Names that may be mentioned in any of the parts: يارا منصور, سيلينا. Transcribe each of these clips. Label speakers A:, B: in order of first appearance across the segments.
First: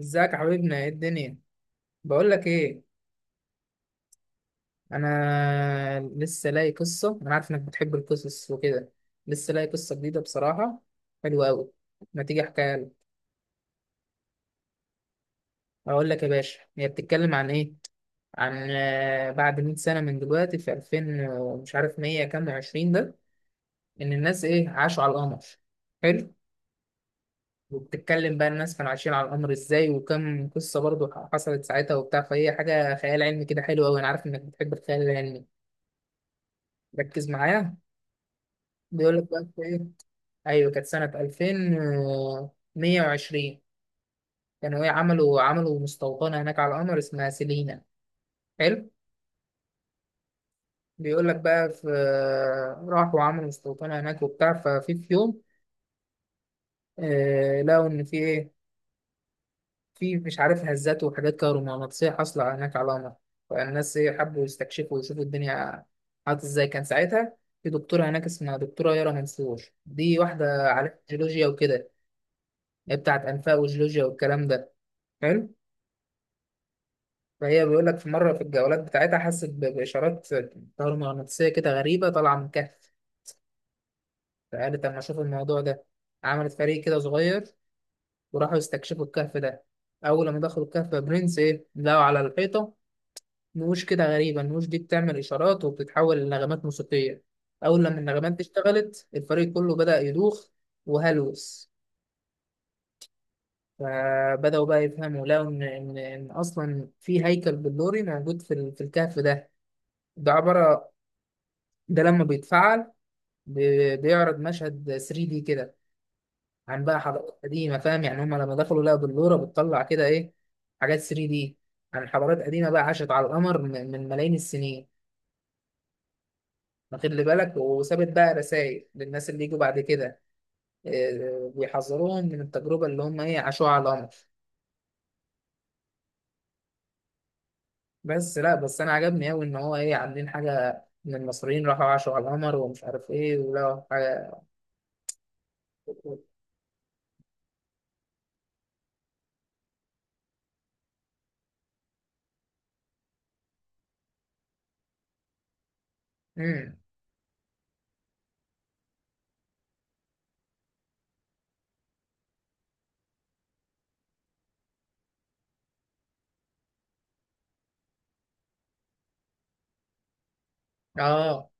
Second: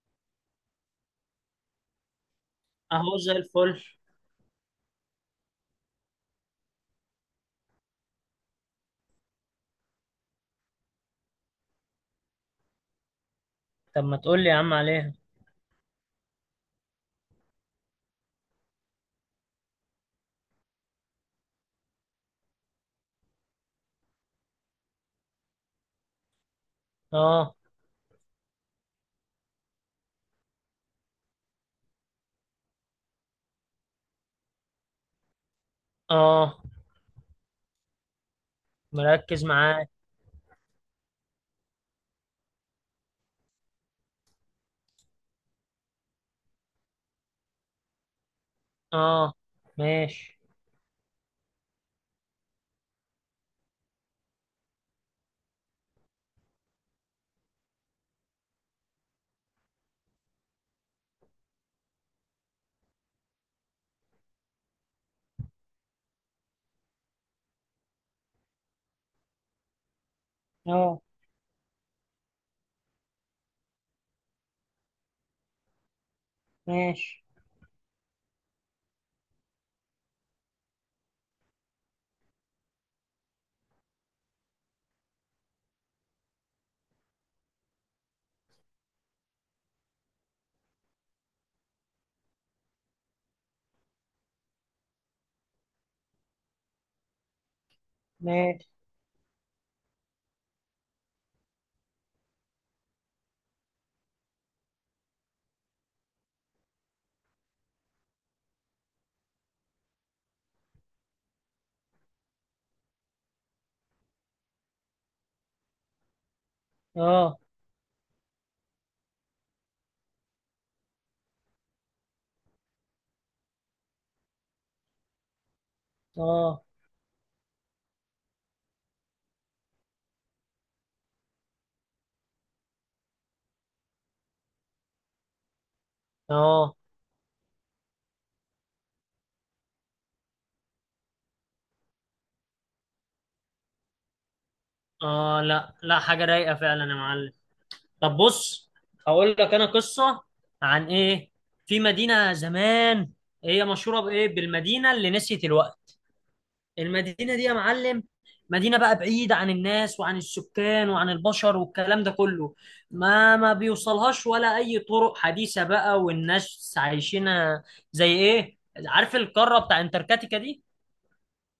A: ازيك يا حبيبنا، ايه الدنيا؟ بقول لك ايه،
B: اهو زي الفل.
A: انا لسه لاقي قصه. انا عارف انك بتحب القصص وكده. لسه لاقي قصه جديده بصراحه، حلوه قوي. ما تيجي احكيها لك؟
B: طب ما تقول لي يا عم عليها.
A: اقول لك يا باشا، هي بتتكلم عن ايه. عن بعد 100 سنه من دلوقتي، في 2000 مش عارف 100 كام و20 ده، ان الناس ايه، عاشوا على القمر. حلو.
B: اه.
A: وبتتكلم بقى الناس كانوا عايشين على القمر ازاي، وكم قصه برضو حصلت ساعتها وبتاع، فهي حاجه خيال علمي كده، حلو قوي. انا عارف انك بتحب الخيال العلمي.
B: اه.
A: ركز معايا. بيقول لك
B: مركز
A: بقى في ايه.
B: معاك.
A: ايوه، كانت سنه 2120. كانوا ايه، عملوا مستوطنه هناك على القمر اسمها سيلينا. حلو.
B: اه، ماشي.
A: بيقول لك بقى في، راحوا عملوا مستوطنه هناك وبتاع. ففي يوم، لقوا ان في ايه، في مش عارف هزات وحاجات كهرومغناطيسيه حاصله هناك على القمر. فالناس ايه، حبوا يستكشفوا ويشوفوا الدنيا عادت ازاي كان ساعتها. في دكتوره هناك اسمها دكتوره يارا منصور، دي واحده على
B: اه،
A: جيولوجيا وكده. هي بتاعت انفاق وجيولوجيا والكلام ده. حلو.
B: ماشي.
A: فهي بيقول لك في مرة في الجولات بتاعتها، حست بإشارات مغناطيسية كده غريبة طالعة من كهف. فقالت أما أشوف الموضوع ده. عملت فريق كده صغير، وراحوا يستكشفوا الكهف ده. أول ما دخلوا الكهف يا برنس، إيه لقوا على الحيطة؟ نقوش كده غريبة. النقوش دي بتعمل إشارات وبتتحول لنغمات موسيقية. أول لما النغمات دي
B: ماشي.
A: اشتغلت، الفريق كله بدأ يدوخ وهلوس. فبدأوا بقى يفهموا، لقوا إن أصلا في هيكل بلوري موجود في الكهف ده. ده عبارة، ده لما بيتفعل بيعرض مشهد 3 دي كده، عن بقى
B: اه.
A: حضارات قديمه، فاهم؟ يعني هم لما دخلوا لقوا بلوره بتطلع كده ايه، حاجات 3 دي عن حضارات قديمه بقى عاشت على القمر من ملايين السنين.
B: اه.
A: واخد لي بالك، وسابت بقى رسائل للناس اللي يجوا بعد كده، إيه، بيحذروهم من التجربه اللي هم ايه عاشوها على القمر.
B: اه.
A: بس لا، بس انا عجبني قوي ان هو ايه، عاملين حاجه ان المصريين راحوا عاشوا على القمر ومش عارف ايه، ولقوا حاجه.
B: اه. لا، لا، حاجة رايقة فعلا يا معلم. طب بص، هقول لك انا قصة عن ايه. في مدينة زمان، هي مشهورة بايه؟ بالمدينة اللي نسيت الوقت.
A: امم.
B: المدينة دي يا معلم، مدينة بقى بعيدة عن الناس وعن السكان وعن البشر والكلام ده كله. ما بيوصلهاش ولا أي طرق حديثة بقى، والناس عايشينها زي إيه؟ عارف القارة بتاع انتركتيكا دي؟
A: اه.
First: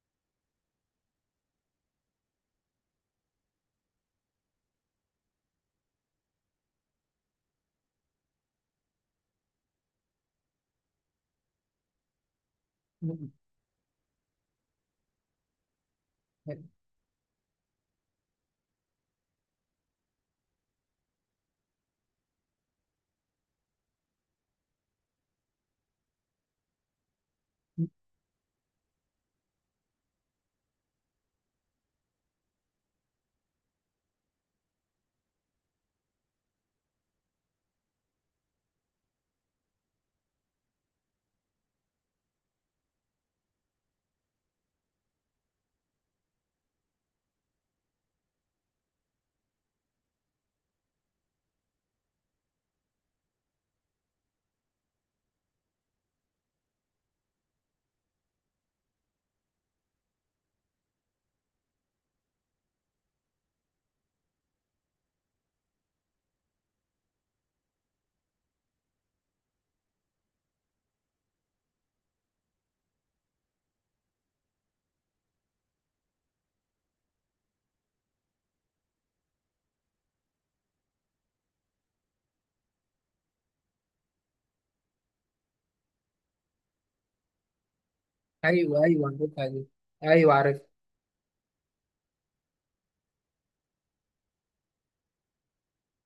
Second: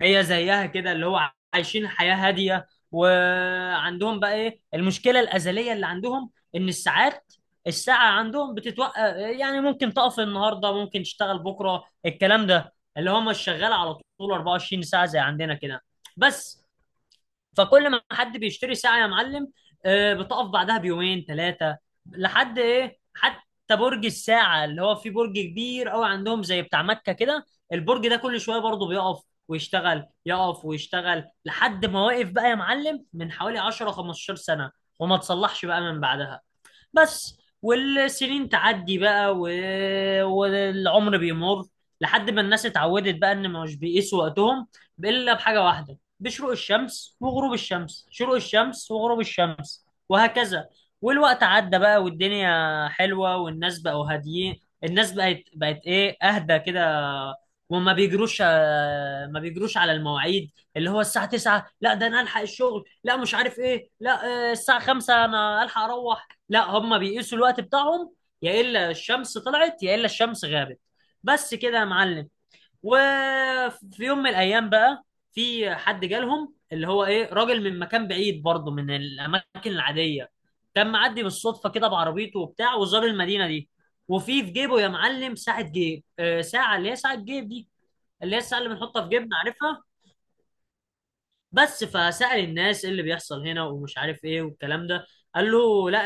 B: هي زيها كده، اللي هو عايشين حياة هادية، وعندهم بقى ايه المشكلة الأزلية اللي عندهم؟ إن الساعة عندهم بتتوقف. يعني ممكن تقف النهاردة، ممكن تشتغل بكرة. الكلام ده اللي هم الشغال على طول 24 ساعة زي عندنا كده، بس. فكل ما حد بيشتري ساعة يا معلم، بتقف بعدها بيومين ثلاثة. لحد ايه؟ حتى برج الساعة، اللي هو فيه برج كبير قوي عندهم زي بتاع مكة كده، البرج ده كل شوية برضه بيقف ويشتغل، يقف ويشتغل، لحد ما واقف بقى يا معلم من حوالي 10 15 سنة، وما تصلحش بقى من بعدها، بس. والسنين تعدي بقى و... والعمر بيمر. لحد ما الناس اتعودت بقى ان مش بيقيسوا وقتهم الا بحاجه واحده، بشروق الشمس وغروب الشمس، شروق الشمس وغروب الشمس، وهكذا. والوقت عدى بقى، والدنيا حلوه، والناس بقوا هاديين. الناس بقت ايه؟ اهدى كده. وما بيجروش آه، ما بيجروش على المواعيد. اللي هو الساعه 9 لا، ده انا الحق الشغل، لا مش عارف ايه، لا الساعه 5 انا الحق اروح، لا. هم بيقيسوا الوقت بتاعهم يا الا الشمس طلعت، يا الا الشمس غابت، بس كده يا معلم. وفي يوم من الايام بقى، في حد جالهم اللي هو ايه؟ راجل من مكان بعيد برضه، من الاماكن العاديه. كان معدي بالصدفه كده بعربيته وبتاع، وزار المدينه دي. وفي في جيبه يا معلم ساعه جيب، ساعه، اللي هي ساعه جيب دي، اللي هي الساعه اللي
A: ايوه،
B: بنحطها
A: ايوه،
B: في جيبنا،
A: عرفتها دي.
B: عارفها؟
A: ايوه عارف.
B: بس. فسأل الناس، ايه اللي بيحصل هنا ومش عارف ايه والكلام ده؟ قال له لا،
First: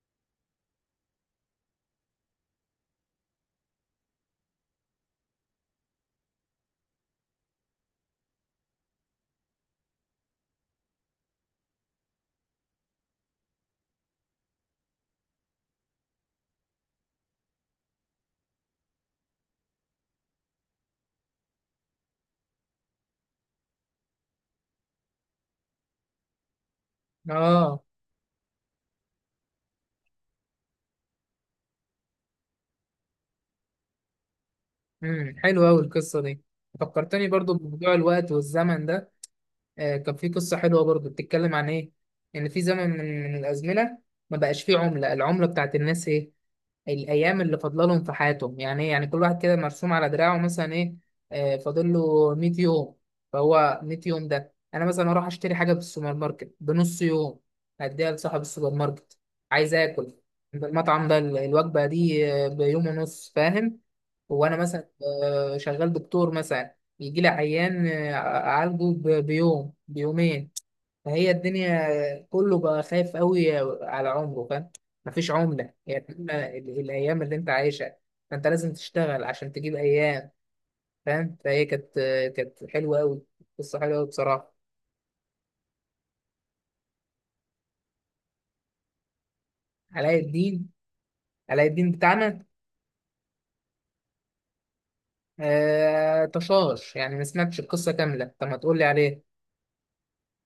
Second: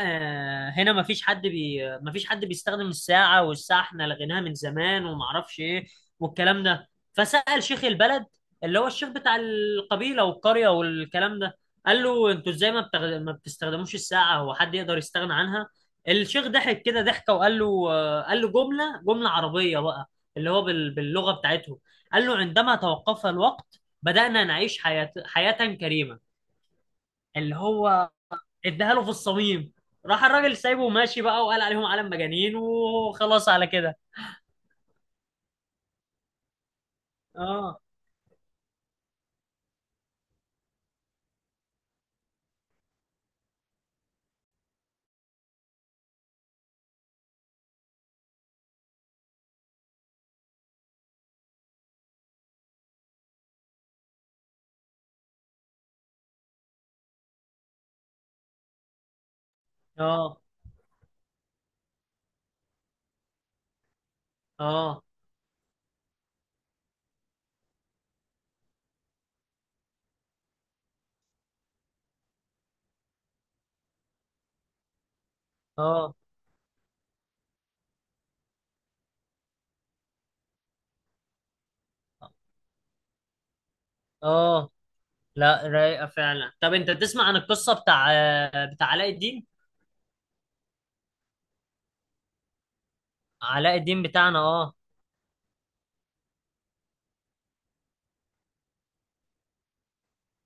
B: هنا مفيش حد بيستخدم الساعة، والساعة احنا لغيناها من زمان، ومعرفش ايه والكلام ده. فسأل شيخ البلد، اللي هو الشيخ بتاع القبيلة والقرية والكلام ده، قال له: انتوا ازاي ما بتستخدموش الساعة؟ هو حد يقدر يستغنى عنها؟ الشيخ ضحك كده ضحكة وقال له، قال له جملة عربية بقى، اللي هو باللغة بتاعتهم، قال له: عندما توقف الوقت، بدأنا نعيش حياة كريمة. اللي
A: اه.
B: هو اداها له في الصميم. راح الراجل سايبه وماشي بقى، وقال عليهم عالم مجانين، وخلاص على كده.
A: حلوه قوي القصه دي. فكرتني برضو
B: اه.
A: بموضوع الوقت والزمن ده. كان في قصه حلوه برضو بتتكلم عن ايه. ان في زمن من الازمنه ما بقاش فيه عمله، العمله بتاعت الناس ايه، الايام اللي فاضله لهم في حياتهم. يعني ايه، يعني كل واحد كده مرسوم على دراعه مثلا ايه، فاضل له 100 يوم. فهو 100 يوم ده، انا مثلا اروح اشتري حاجه في السوبر ماركت بنص يوم، هديها لصاحب السوبر ماركت. عايز اكل
B: اه.
A: المطعم ده، الوجبه دي بيوم ونص، فاهم؟ هو انا مثلا
B: اه.
A: شغال دكتور مثلا، بيجي لي عيان اعالجه بيوم بيومين. فهي الدنيا كله بقى خايف قوي على عمره، فاهم. مفيش عملة، يعني
B: اه.
A: إما الايام اللي انت عايشها، فانت لازم تشتغل عشان تجيب ايام، فاهم. فهي كانت كانت حلوة قوي. قصة حلوة قوي بصراحة.
B: اه، لا، رايقة فعلا. طب انت تسمع عن القصة بتاع علاء الدين؟
A: علاء الدين؟ علاء الدين بتاعنا.
B: علاء الدين بتاعنا، اه.
A: تشاش، يعني ما سمعتش القصة كاملة، طب ما تقول لي عليه.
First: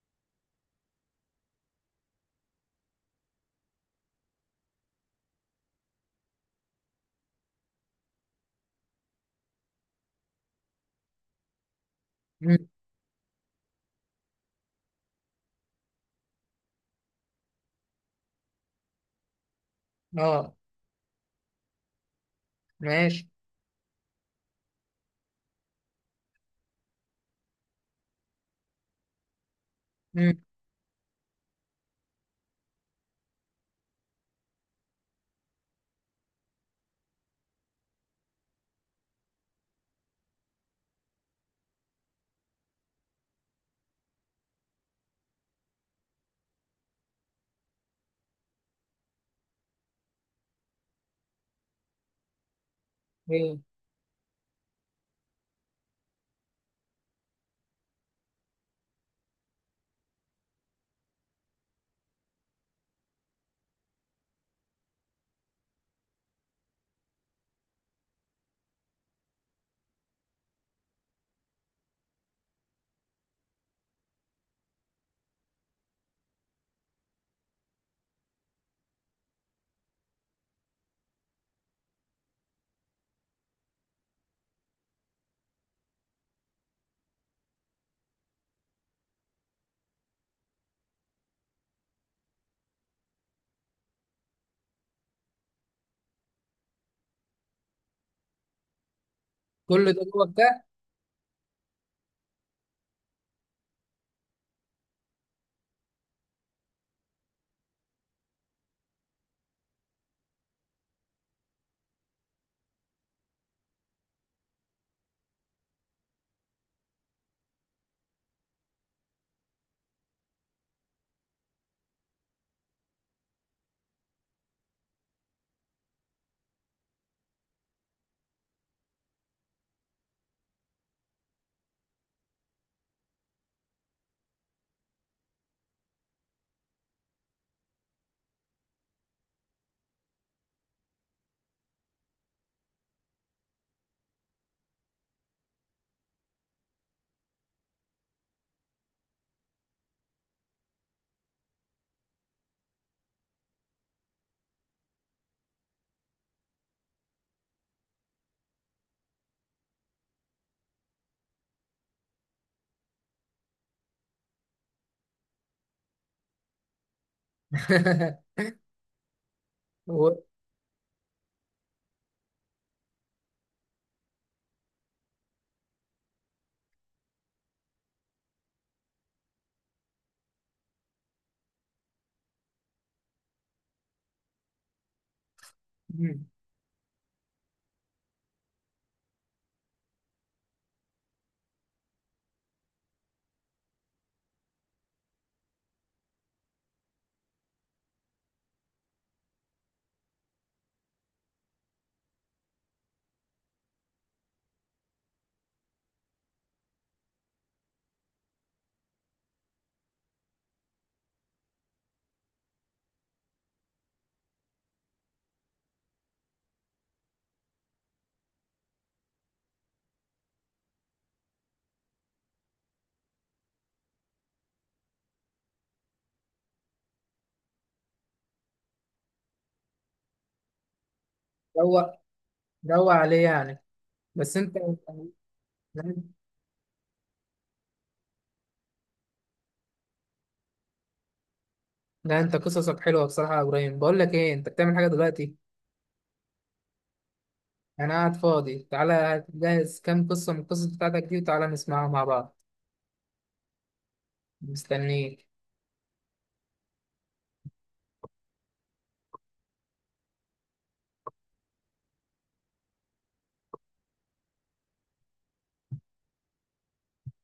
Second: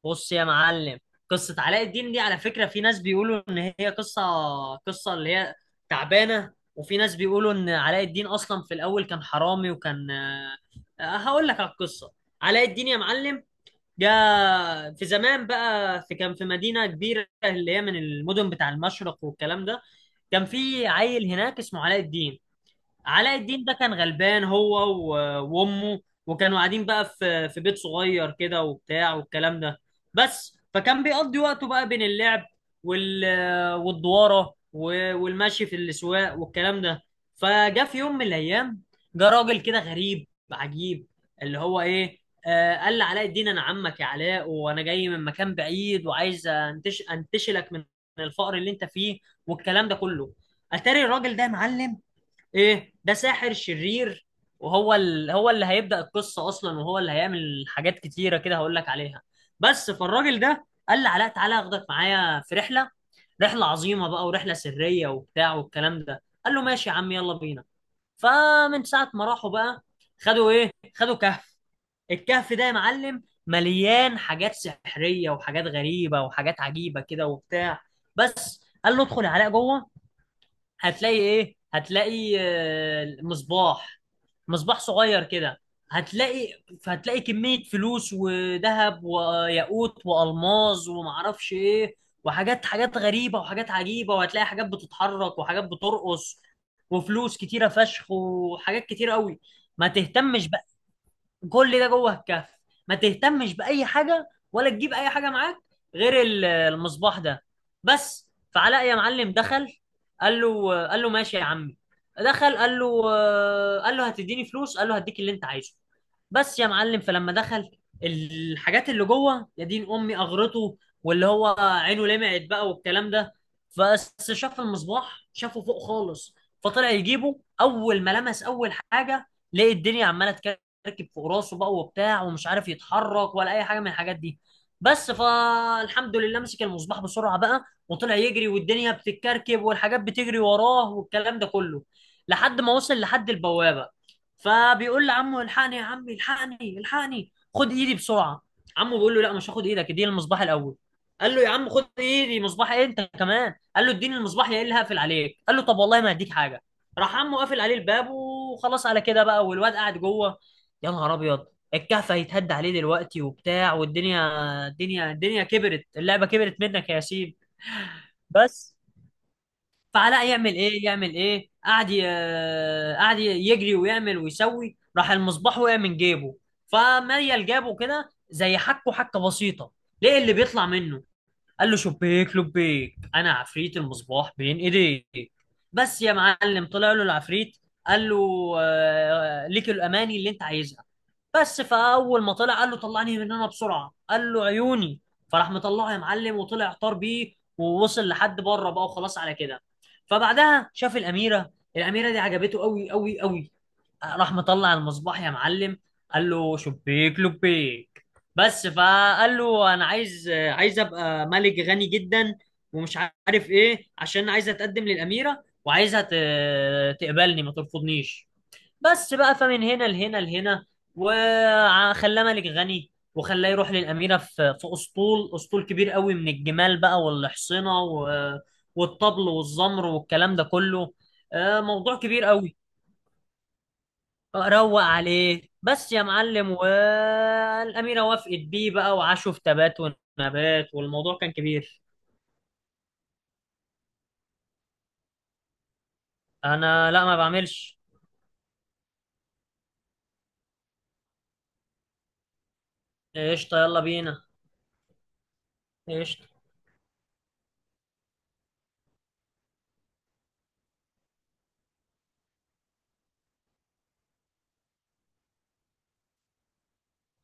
B: بص يا معلم، قصة علاء الدين دي على فكرة في ناس بيقولوا إن هي قصة، قصة اللي هي تعبانة، وفي ناس بيقولوا إن علاء الدين أصلا في الأول كان حرامي، وكان آه، آه، هقول لك على القصة.
A: مم.
B: علاء الدين يا معلم، جاء في زمان بقى، كان في مدينة كبيرة اللي هي من المدن بتاع المشرق والكلام ده. كان
A: اه.
B: في عيل هناك اسمه علاء الدين.
A: ماشي.
B: علاء الدين ده كان غلبان هو وامه، وكانوا قاعدين بقى في بيت صغير كده وبتاع والكلام ده،
A: مم.
B: بس. فكان بيقضي وقته بقى بين اللعب، وال والدواره، والمشي في الاسواق والكلام ده. فجاء في يوم من الايام، جه راجل كده غريب عجيب، اللي هو ايه، آه، قال لعلاء الدين: انا عمك يا علاء، وانا جاي من مكان بعيد، وعايز انتشلك من الفقر اللي انت فيه والكلام ده كله. اتاري الراجل ده يا معلم ايه؟ ده ساحر
A: ايه،
B: شرير، وهو هو اللي هيبدأ القصة اصلا، وهو اللي هيعمل حاجات كتيرة كده، هقول لك عليها. بس. فالراجل ده قال لي علاء: تعالى اخدك معايا في رحلة، رحلة عظيمة بقى، ورحلة سرية وبتاع والكلام ده. قال له: ماشي يا عم، يلا بينا. فمن ساعة ما راحوا بقى، خدوا ايه، خدوا كهف. الكهف ده يا معلم مليان حاجات سحرية، وحاجات غريبة، وحاجات عجيبة كده وبتاع، بس. قال له: ادخل يا علاء جوه، هتلاقي ايه، هتلاقي مصباح، مصباح صغير كده. هتلاقي، هتلاقي كمية فلوس وذهب وياقوت والماظ ومعرفش ايه، وحاجات، حاجات غريبة وحاجات عجيبة، وهتلاقي حاجات بتتحرك، وحاجات بترقص، وفلوس كتيرة فشخ، وحاجات كتيرة قوي. ما
A: كل ده جوه
B: تهتمش،
A: بتاع؟
B: كل ده جوه الكهف، ما تهتمش بأي حاجة، ولا تجيب أي حاجة معاك غير المصباح ده، بس. فعلاء يا معلم دخل، قال له: ماشي يا عمي. دخل، قال له، قال له: هتديني فلوس؟ قال له: هديك اللي انت عايزه، بس. يا معلم، فلما دخل، الحاجات اللي جوه، يا دين امي، اغرته، واللي هو عينه لمعت بقى والكلام ده. بس شاف المصباح، شافه فوق خالص. فطلع يجيبه، اول ما لمس اول حاجه، لقى الدنيا عماله تكلم، مركب فوق راسه بقى وبتاع، ومش عارف يتحرك ولا اي حاجه من الحاجات دي، بس. فالحمد لله مسك المصباح بسرعه بقى، وطلع يجري، والدنيا بتتكركب، والحاجات بتجري وراه والكلام ده كله، لحد ما وصل لحد البوابه. فبيقول لعمه: الحقني يا عمي، الحقني، الحقني، خد ايدي بسرعه. عمه بيقول له: لا، مش هاخد ايدك، اديني المصباح الاول. قال له: يا عم خد ايدي، مصباح ايه انت كمان؟ قال له: اديني المصباح يا اللي هقفل عليك. قال له: طب والله ما هديك حاجه. راح عمه قافل عليه الباب، وخلاص على كده بقى، والواد قاعد جوه. يا نهار ابيض، الكهف هيتهد عليه دلوقتي وبتاع والدنيا، الدنيا، الدنيا كبرت، اللعبه كبرت منك يا ياسين، بس.
A: هو.
B: فعلاء يعمل ايه، يعمل ايه؟ قعد يجري ويعمل ويسوي. راح المصباح وقع من جيبه، فميل جابه كده زي حكه بسيطه، ليه اللي بيطلع منه؟ قال له: شبيك لبيك، انا عفريت المصباح بين ايديك. بس يا
A: مم.
B: معلم، طلع له العفريت، قال له، ليك الاماني اللي انت عايزها. بس فاول ما طلع، قال له: طلعني من هنا بسرعه. قال له: عيوني. فراح مطلعه يا معلم، وطلع طار بيه، ووصل لحد بره بقى، وخلاص على كده. فبعدها شاف الاميره. الاميره دي عجبته قوي قوي قوي. راح مطلع المصباح يا معلم، قال له: شبيك لبيك، بس. فقال له: انا عايز، ابقى ملك غني جدا، ومش عارف ايه، عشان عايز اتقدم للاميره، وعايزها تقبلني، ما ترفضنيش، بس بقى. فمن هنا لهنا، وخلاه ملك غني، وخلاه يروح للأميرة في أسطول، كبير قوي، من الجمال بقى والحصنة والطبل والزمر والكلام ده كله،
A: روق،
B: موضوع كبير قوي.
A: روق عليه يعني. بس انت...
B: روق عليه،
A: لا،
B: بس يا معلم، والأميرة وافقت بيه بقى، وعاشوا في تبات ونبات، والموضوع كان كبير.
A: لا، انت قصصك حلوه بصراحه يا ابراهيم. بقول لك ايه، انت بتعمل حاجه دلوقتي؟
B: أنا لا، ما بعملش.
A: انا قاعد فاضي. تعالى جهز كام قصه من القصص بتاعتك دي، وتعالى نسمعها مع بعض.
B: قشطة، يلا بينا.
A: مستنيك.
B: قشطة.